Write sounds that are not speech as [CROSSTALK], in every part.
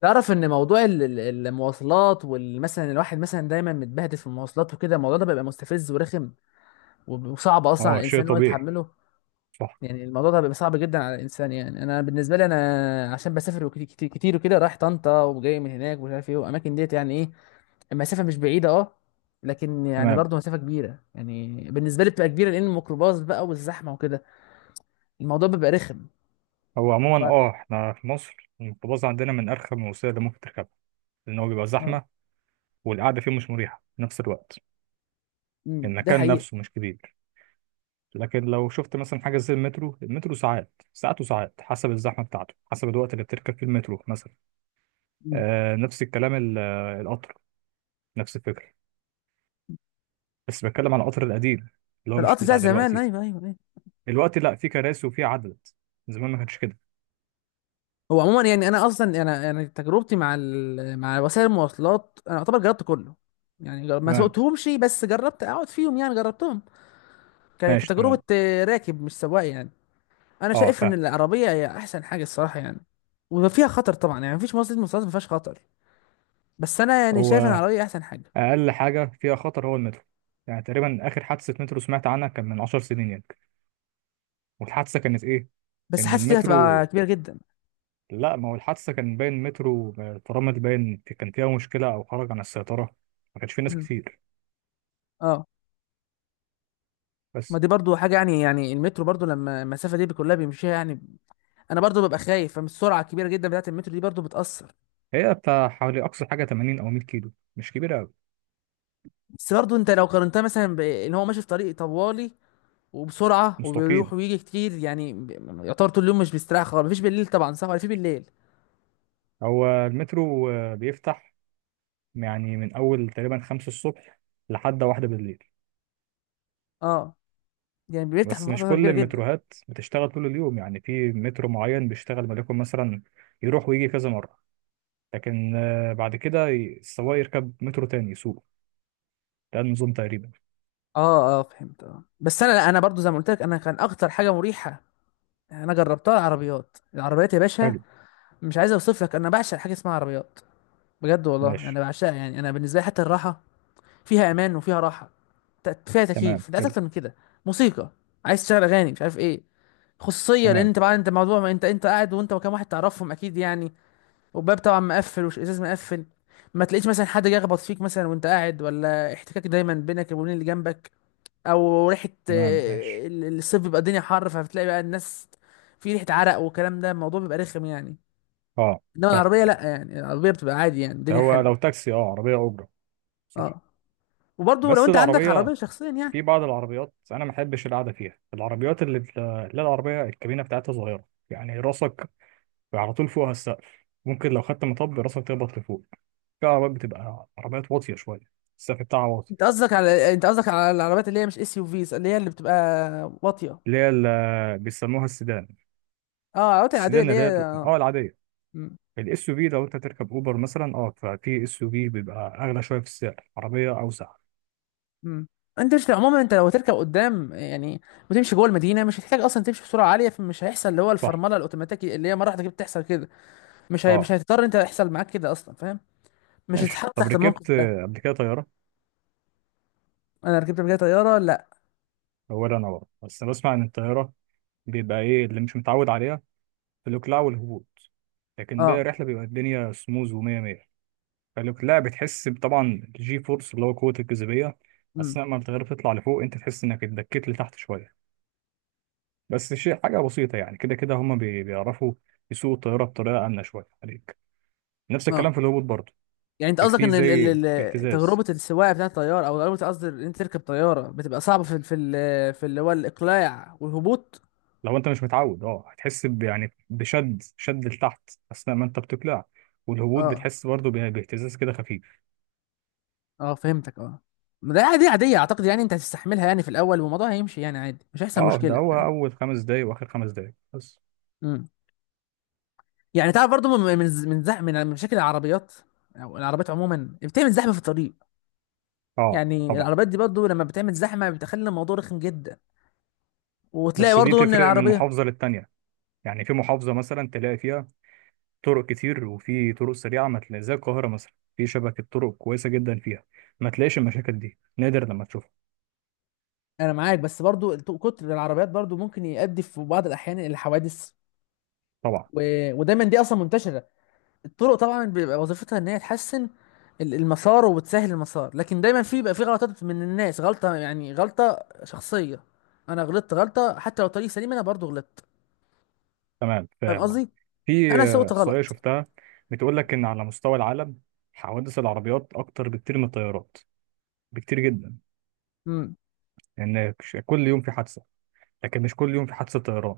تعرف ان موضوع المواصلات والمثلا الواحد مثلا دايما متبهدل في المواصلات وكده، الموضوع ده بيبقى مستفز ورخم، وصعب اصلا على اه، شيء الانسان ان هو طبيعي. يتحمله. صح. يعني الموضوع ده بيبقى صعب جدا على الانسان، يعني انا بالنسبه لي، انا عشان بسافر وكتير كتير, كتير وكده، رايح طنطا وجاي من هناك ومش عارف ايه، والاماكن ديت يعني ايه. المسافه مش بعيده، اه. لكن يعني تمام. برضه مسافه كبيره، يعني بالنسبه لي بتبقى كبيره لان الميكروباص بقى والزحمه وكده. الموضوع بيبقى رخم. هو ف... عموما احنا في مصر الميكروباص عندنا من ارخم الوسائل اللي ممكن تركبها، لان هو بيبقى آه. زحمه، والقعده فيه مش مريحه في نفس الوقت. أمم. ده المكان حقيقي. نفسه مش كبير. لكن لو شفت مثلا حاجه زي المترو، المترو ساعات ساعات وساعات، حسب الزحمه بتاعته، حسب الوقت اللي بتركب فيه المترو مثلا. أمم. آه، نفس الكلام القطر. نفس الفكره. بس بتكلم على القطر القديم، اللي هو مش القطر بتاع بتاع زمان، دلوقتي. ايوه ايوه ايوه. دلوقتي لا، في كراسي وفي عدد. زمان ما كانش كده. هو عموما، يعني انا اصلا، انا تجربتي مع مع وسائل المواصلات، انا اعتبر جربت كله. يعني ما تمام. سوقتهمش بس جربت اقعد فيهم، يعني جربتهم. ماشي. كتجربه، تمام. راكب مش سواق يعني. انا اه شايف ان فاهم. العربيه هي احسن حاجه الصراحه يعني. وفيها خطر طبعا، يعني مفيش وسيله مواصلات ما فيهاش خطر، بس انا يعني شايف ان هو العربيه احسن حاجه. اقل حاجه فيها خطر هو المترو. يعني تقريبا اخر حادثه مترو سمعت عنها كان من 10 سنين يعني. والحادثه كانت ايه؟ بس ان حاسس دي هتبقى المترو كبيره جدا. لا، ما هو الحادثه كان باين المترو فرامل باين كان فيها مشكله، او خرج عن السيطره. ما كانش فيه ناس مم. كتير اه. ما بس. دي برضو حاجه، يعني المترو برضو لما المسافه دي كلها بيمشيها يعني. انا برضو ببقى خايف فمن السرعه الكبيره جدا بتاعت المترو، دي برضو بتاثر. هي بتاع حوالي اقصى حاجه 80 او 100 كيلو، مش كبيره قوي. بس برضه انت لو قارنتها مثلا بان هو ماشي في طريق طوالي وبسرعه مستقيم. وبيروح ويجي كتير، يعني يعتبر طول اليوم مش بيستريح خالص، مفيش بالليل طبعا، صح ولا في بالليل؟ هو المترو بيفتح يعني من اول تقريبا 5 الصبح لحد واحدة بالليل. اه. يعني بيفتح في بس مش فتره كل كبيره جدا. المتروهات بتشتغل طول اليوم، يعني في مترو معين بيشتغل وليكن مثلا يروح ويجي كذا مرة، لكن بعد كده السواق يركب مترو تاني يسوق. ده النظام تقريبا. اه اه فهمت، اه. بس انا، لا انا برضو زي ما قلت لك، انا كان اكتر حاجه مريحه انا جربتها العربيات، العربيات يا باشا. حلو. مش عايز اوصف لك، انا بعشق حاجه اسمها عربيات، بجد والله ماشي. انا بعشقها يعني. انا بالنسبه لي، حتى الراحه فيها امان وفيها راحه، فيها تمام. تكييف، انت عايز حلو. اكتر من كده؟ موسيقى، عايز تشغل اغاني مش عارف ايه. خصوصيه، لان تمام. انت بعد، انت موضوع ما انت قاعد وانت وكام واحد تعرفهم اكيد يعني. والباب طبعا مقفل والازاز مقفل. ما تلاقيش مثلا حد جاي يخبط فيك مثلا وانت قاعد، ولا احتكاك دايما بينك وبين اللي جنبك، او ريحه. تمام. ماشي. الصيف بيبقى الدنيا حر، فبتلاقي بقى الناس في ريحه عرق والكلام ده، الموضوع بيبقى رخم يعني. اه انما فاهم. العربيه لا، يعني العربيه بتبقى عادي، يعني ده الدنيا هو حلوه. لو تاكسي، اه، عربية أجرة. صح. اه. وبرضه لو بس انت عندك العربية، عربيه شخصيا يعني. في بعض العربيات أنا ما بحبش القعدة فيها، العربيات اللي العربية الكابينة بتاعتها صغيرة، يعني راسك على طول فوقها السقف، ممكن لو خدت مطب راسك تخبط لفوق. في عربيات بتبقى عربيات واطية شوية، السقف بتاعها واطي. انت قصدك على العربيات اللي هي مش اس يو فيز، اللي هي بتبقى واطيه. اللي هي اللي بيسموها السيدان. اه العربيات العاديه السيدان اللي اللي هي، هي اه، اه. العادية. مم. الاس يو في لو انت تركب اوبر مثلا، اه، ففي اس يو في بيبقى اغلى شوية في السعر، عربية اوسع. مم. انت، مش عموما، انت لو هتركب قدام يعني وتمشي جوه المدينه، مش هتحتاج اصلا تمشي بسرعه عاليه، فمش هيحصل اللي هو صح. الفرمله الاوتوماتيكي اللي هي مره واحده كده بتحصل كده. اه مش هتضطر انت يحصل معاك كده اصلا، فاهم. مش ماشي. هتتحط طب تحت الموقف ركبت ده. قبل كده طيارة؟ انا ركبت قبل كده طياره، لا. اولا انا برضه، بس انا بسمع ان الطيارة بيبقى ايه اللي مش متعود عليها، الاقلاع والهبوط، لكن باقي اه. الرحلة بيبقى الدنيا سموز ومية مية. فالاقلاع بتحس طبعا الجي فورس، اللي هو قوة الجاذبية، امم. اثناء ما بتغير تطلع لفوق انت تحس انك اتدكيت لتحت شوية. بس شيء حاجة بسيطة، يعني كده كده هما بيعرفوا يسوقوا الطيارة بطريقة آمنة شوية عليك. نفس اه. الكلام في الهبوط برضه، يعني انت قصدك في ان زي اهتزاز. تجربه السواقه بتاعت الطياره، او تجربه، قصدي ان انت تركب طياره بتبقى صعبه في اللي هو الاقلاع والهبوط. لو انت مش متعود، اه هتحس يعني بشد شد لتحت اثناء ما انت بتقلع، والهبوط اه بتحس برضه باهتزاز كده خفيف. اه فهمتك، اه. ما ده عادي، عادية اعتقد يعني، انت هتستحملها يعني في الاول، والموضوع هيمشي يعني عادي، مش هيحصل اه، ده مشكلة، هو فاهم. اول خمس دقايق واخر خمس دقايق بس. امم. يعني تعرف برضو، من من من زح من من مشاكل العربيات، او العربيات عموما بتعمل زحمة في الطريق. اه يعني طبعا. العربيات دي برضو لما بتعمل زحمة بتخلي الموضوع رخم جدا. وتلاقي بس دي برضو ان تفرق من العربية، محافظة للتانية، يعني في محافظة مثلا تلاقي فيها طرق كتير وفي طرق سريعة، ما تلاقي زي القاهرة مثلا في شبكة طرق كويسة جدا فيها، ما تلاقيش المشاكل دي، نادر لما تشوفها. انا معاك، بس برضو كتر العربيات برضو ممكن يؤدي في بعض الاحيان الى حوادث، طبعا. و... ودايما دي اصلا منتشرة. الطرق طبعا بيبقى وظيفتها ان هي تحسن المسار وبتسهل المسار، لكن دايما في بيبقى في غلطات من الناس، غلطه يعني غلطه شخصيه. انا غلطت غلطه حتى لو طريق سليم، انا برضو غلطت، تمام فاهم فاهم. اه، قصدي، في انا سويت إحصائية غلط. شفتها بتقول لك إن على مستوى العالم حوادث العربيات أكتر بكتير من الطيارات، بكتير جدا، امم. لأن كل يوم في حادثة، لكن مش كل يوم في حادثة طيران،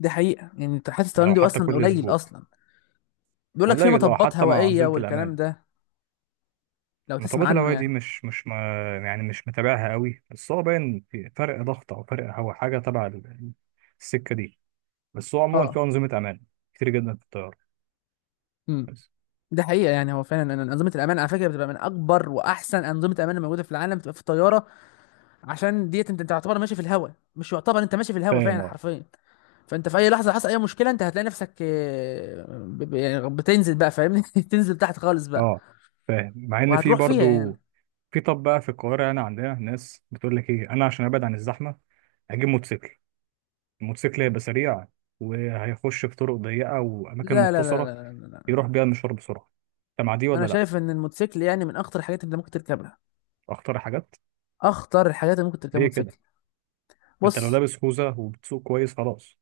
دي حقيقه، يعني انت حاسس الطيران ولو دي حتى اصلا كل قليل أسبوع. اصلا، بيقول لك في قليل، اه، مطبات حتى مع هوائيه أنظمة والكلام الأمان. ده، لو تسمع مطبات عنه الهواء دي يعني. مش ما، يعني مش متابعها قوي، بس هو باين في فرق ضغط او فرق، هو حاجه تبع السكه دي. بس هو عموما في اه. انظمه امان كتير جدا في الطياره. امم. بس. ده حقيقه، يعني هو فعلا أن انظمه الامان على فكره بتبقى من اكبر واحسن انظمه امان الموجوده في العالم، بتبقى في الطياره. عشان ديت انت تعتبر ماشي في الهواء، مش يعتبر انت ماشي في الهواء فاهم، فعلا اه. حرفيا. فانت في اي لحظه حصل اي مشكله، انت هتلاقي نفسك، يعني بتنزل بقى فاهمني. [LAUGHS] تنزل تحت خالص بقى، اه فاهم. مع ان في وهتروح فيها يعني. برضو، في. طب بقى في القاهره هنا عندنا ناس بتقول لك ايه، انا عشان ابعد عن الزحمه هجيب موتوسيكل. الموتوسيكل هيبقى سريع، وهيخش في طرق ضيقه واماكن لا لا لا مختصره، لا لا, يروح لا. بيها المشوار بسرعه. انت مع دي انا ولا لا؟ شايف ان الموتوسيكل يعني من اخطر الحاجات اللي ممكن تركبها، اختار حاجات. اخطر الحاجات اللي ممكن تركبها ليه كده؟ موتوسيكل. انت لو بص. لابس خوذه وبتسوق كويس خلاص.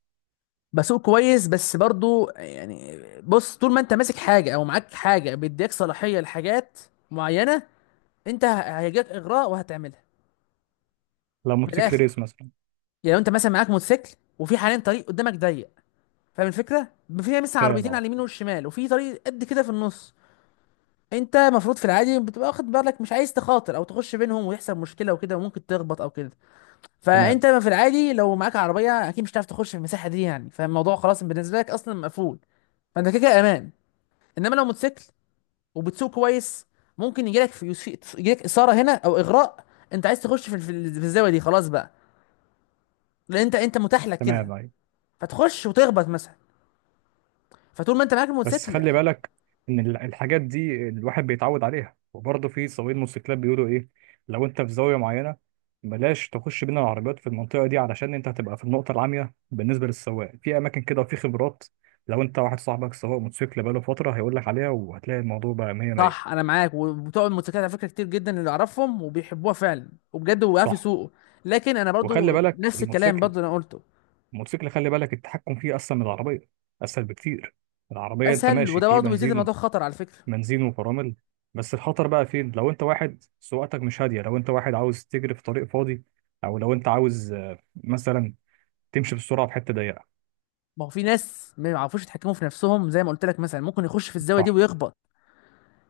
بسوق كويس بس برضو، يعني بص، طول ما انت ماسك حاجه او معاك حاجه بيديك صلاحيه لحاجات معينه، انت هيجيك اغراء وهتعملها. لو من موتوسيكل الاخر، ريس مثلا. يعني لو انت مثلا معاك موتوسيكل، وفي حاليا طريق قدامك ضيق، فاهم الفكره، فيها مثل فاهم عربيتين على اه. اليمين والشمال وفي طريق قد كده في النص. انت المفروض في العادي بتبقى واخد بالك، مش عايز تخاطر او تخش بينهم ويحصل مشكله وكده وممكن تخبط او كده. تمام. فانت في العادي لو معاك عربيه، اكيد مش هتعرف تخش في المساحه دي يعني، فالموضوع خلاص بالنسبه لك اصلا مقفول. فانت كده كده امان. انما لو موتوسيكل وبتسوق كويس، ممكن يجيلك اثاره هنا او اغراء، انت عايز تخش في الزاويه دي، خلاص بقى، لان انت متاح لك كده، تمام ايوه. فتخش وتخبط مثلا. فطول ما انت معاك بس الموتوسيكل. خلي بالك ان الحاجات دي الواحد بيتعود عليها، وبرضه في سواقين موتوسيكلات بيقولوا ايه، لو انت في زاويه معينه بلاش تخش بين العربيات في المنطقه دي، علشان انت هتبقى في النقطه العاميه بالنسبه للسواق. في اماكن كده وفي خبرات، لو انت واحد صاحبك سواق موتوسيكل بقاله فتره هيقول لك عليها، وهتلاقي الموضوع بقى 100 صح، 100. انا معاك. وبتوع الموتوسيكلات على فكره كتير جدا اللي اعرفهم وبيحبوها فعلا وبجد، وقف صح. يسوقوا. لكن انا وخلي برضو بالك نفس الكلام الموتوسيكل، برضو اللي انا قلته. الموتوسيكل خلي بالك التحكم فيه اسهل من العربيه، اسهل بكتير. العربية أنت اسهل، ماشي وده في برضو بيزيد بنزين، الموضوع خطر على فكره. بنزين وفرامل. بس الخطر بقى فين؟ لو انت واحد سواقتك مش هاديه، لو انت واحد عاوز تجري في طريق فاضي، او لو انت عاوز مثلا تمشي بسرعه في حته ضيقه. ما هو في ناس ما يعرفوش يتحكموا في نفسهم زي ما قلت لك، مثلا ممكن يخش في الزاويه صح. دي ويخبط.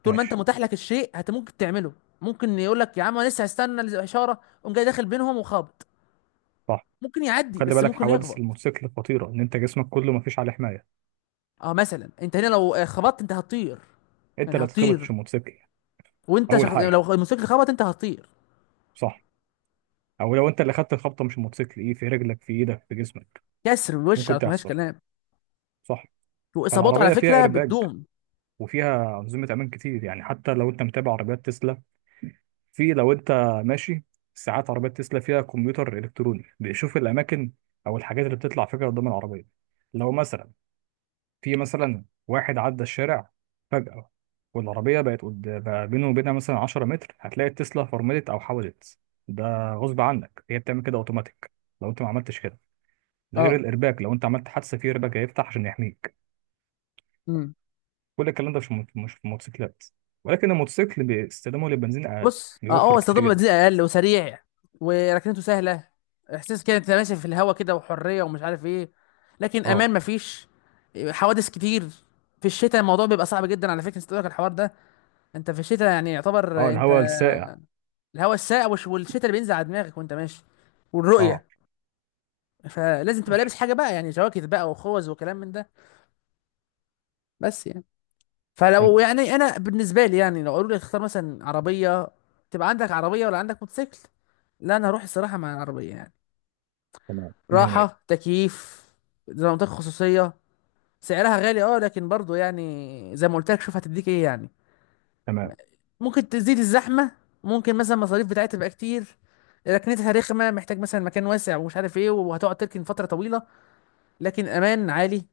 طول ما انت ماشي. متاح لك الشيء، ممكن تعمله. ممكن يقول لك يا عم انا لسه هستنى الاشاره، قوم جاي داخل بينهم وخابط. صح. ممكن يعدي، خلي بس بالك ممكن حوادث يخبط. الموتوسيكل خطيره، ان انت جسمك كله مفيش عليه حمايه. اه مثلا انت هنا لو خبطت، انت هتطير. انت يعني اللي هتتخبط هتطير، مش الموتوسيكل، وانت اول شخص، يعني لو حاجه. الموتوسيكل خبط انت هتطير. صح. او لو انت اللي خدت الخبطه مش الموتوسيكل، ايه؟ في رجلك، في ايدك، في جسمك. كسر وش، ممكن على مفيهاش تحصل. كلام. صح. واصاباته على فالعربيه فيها فكره ايرباج، بتدوم. وفيها انظمه امان كتير، يعني حتى لو انت متابع عربيات تسلا، في، لو انت ماشي ساعات، عربيات تسلا فيها كمبيوتر الكتروني بيشوف الاماكن او الحاجات اللي بتطلع فجاه قدام العربيه. لو مثلا في مثلا واحد عدى الشارع فجاه والعربيه بقى بينه وبينها مثلا 10 متر، هتلاقي التسلا فرملت او حوزت. ده غصب عنك، هي بتعمل كده اوتوماتيك لو انت ما عملتش كده. ده غير اه. الارباك، لو انت عملت حادثه في ارباك هيفتح عشان يحميك. امم. كل الكلام ده مش في مش في الموتوسيكلات. ولكن الموتوسيكل باستخدامه للبنزين اقل، بص، اه بيوفر هو كتير استخدامه جدا. بنزين اقل وسريع، وركنته سهله، احساس كده انت ماشي في الهوا كده وحريه ومش عارف ايه. لكن اه. امان مفيش، حوادث كتير. في الشتاء الموضوع بيبقى صعب جدا على فكره، استوعبك الحوار ده؟ انت في الشتاء، يعني اه، يعتبر انت، الهواء السائع. الهواء الساقع والشتاء اللي بينزل على دماغك وانت ماشي، اه. والرؤيه، فلازم تبقى لابس ماشي. حاجه بقى، يعني جواكت بقى وخوذ وكلام من ده، بس يعني. حلو. فلو، يعني انا بالنسبه لي، يعني لو قالوا لي اختار، مثلا عربيه تبقى عندك عربيه ولا عندك موتوسيكل، لا انا هروح الصراحه مع العربيه يعني. تمام مية مية. راحه، تكييف، زي ما قلت لك، خصوصيه. سعرها غالي اه، لكن برضو يعني زي ما قلت لك، شوف هتديك ايه يعني. تمام. ممكن تزيد الزحمه، ممكن مثلا المصاريف بتاعتها تبقى كتير، ركنتها رخمه، محتاج مثلا مكان واسع ومش عارف ايه، وهتقعد تركن فتره طويله. لكن امان عالي،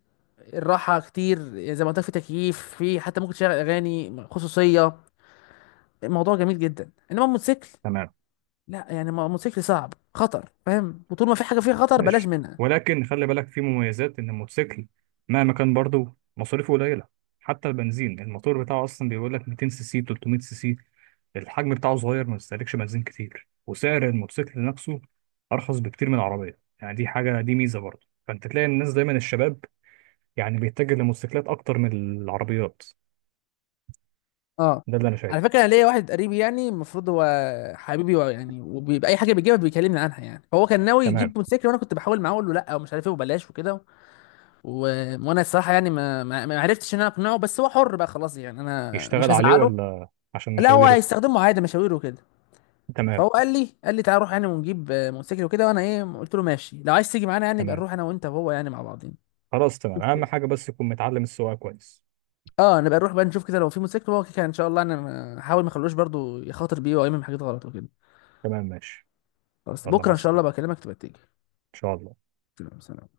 الراحه كتير، زي ما قلت لك في تكييف، في حتى ممكن تشغل اغاني، خصوصيه. الموضوع جميل جدا. انما الموتوسيكل تمام. لا، يعني الموتوسيكل صعب، خطر فاهم، وطول ما في حاجه فيها خطر بلاش ماشي. منها. ولكن خلي بالك في مميزات، إن الموتوسيكل مهما كان برضه مصاريفه قليلة، حتى البنزين، الموتور بتاعه أصلا بيقول لك 200 سي سي، 300 سي سي، الحجم بتاعه صغير ما بيستهلكش بنزين كتير، وسعر الموتوسيكل نفسه أرخص بكتير من العربية، يعني دي حاجة، دي ميزة برضه. فأنت تلاقي الناس دايما، الشباب يعني بيتجه للموتوسيكلات أكتر من العربيات. اه ده اللي أنا على شايفه. فكره انا ليا واحد قريبي يعني، المفروض هو حبيبي، يعني وبيبقى اي حاجه بيجيبها بيكلمني عنها يعني. هو كان ناوي يجيب تمام. موتوسيكل، وانا كنت بحاول معاه اقول له لا ومش عارف ايه وبلاش وكده، و... وانا الصراحه يعني ما عرفتش ان انا اقنعه، بس هو حر بقى خلاص، يعني انا مش يشتغل عليه، هزعله. ولا عشان لا هو مشاويره؟ هيستخدمه عادي، مشاوير وكده. تمام. فهو قال لي تعال نروح يعني ونجيب، موتوسيكل وكده، وانا ايه قلت له ماشي لو عايز تيجي معانا يعني، يبقى تمام نروح انا وانت وهو يعني مع بعضين. خلاص. تمام، شوف اهم كده. حاجه بس يكون متعلم السواقه كويس. اه نبقى نروح بقى نشوف كده لو في موتوسيكل، هو كده ان شاء الله انا هحاول ما اخلوش برضو يخاطر بيه او يعمل حاجات غلط وكده. تمام ماشي. خلاص يلا، بكره مع ان شاء الله السلامه. بكلمك تبقى تيجي. ان شاء الله. تمام، سلام.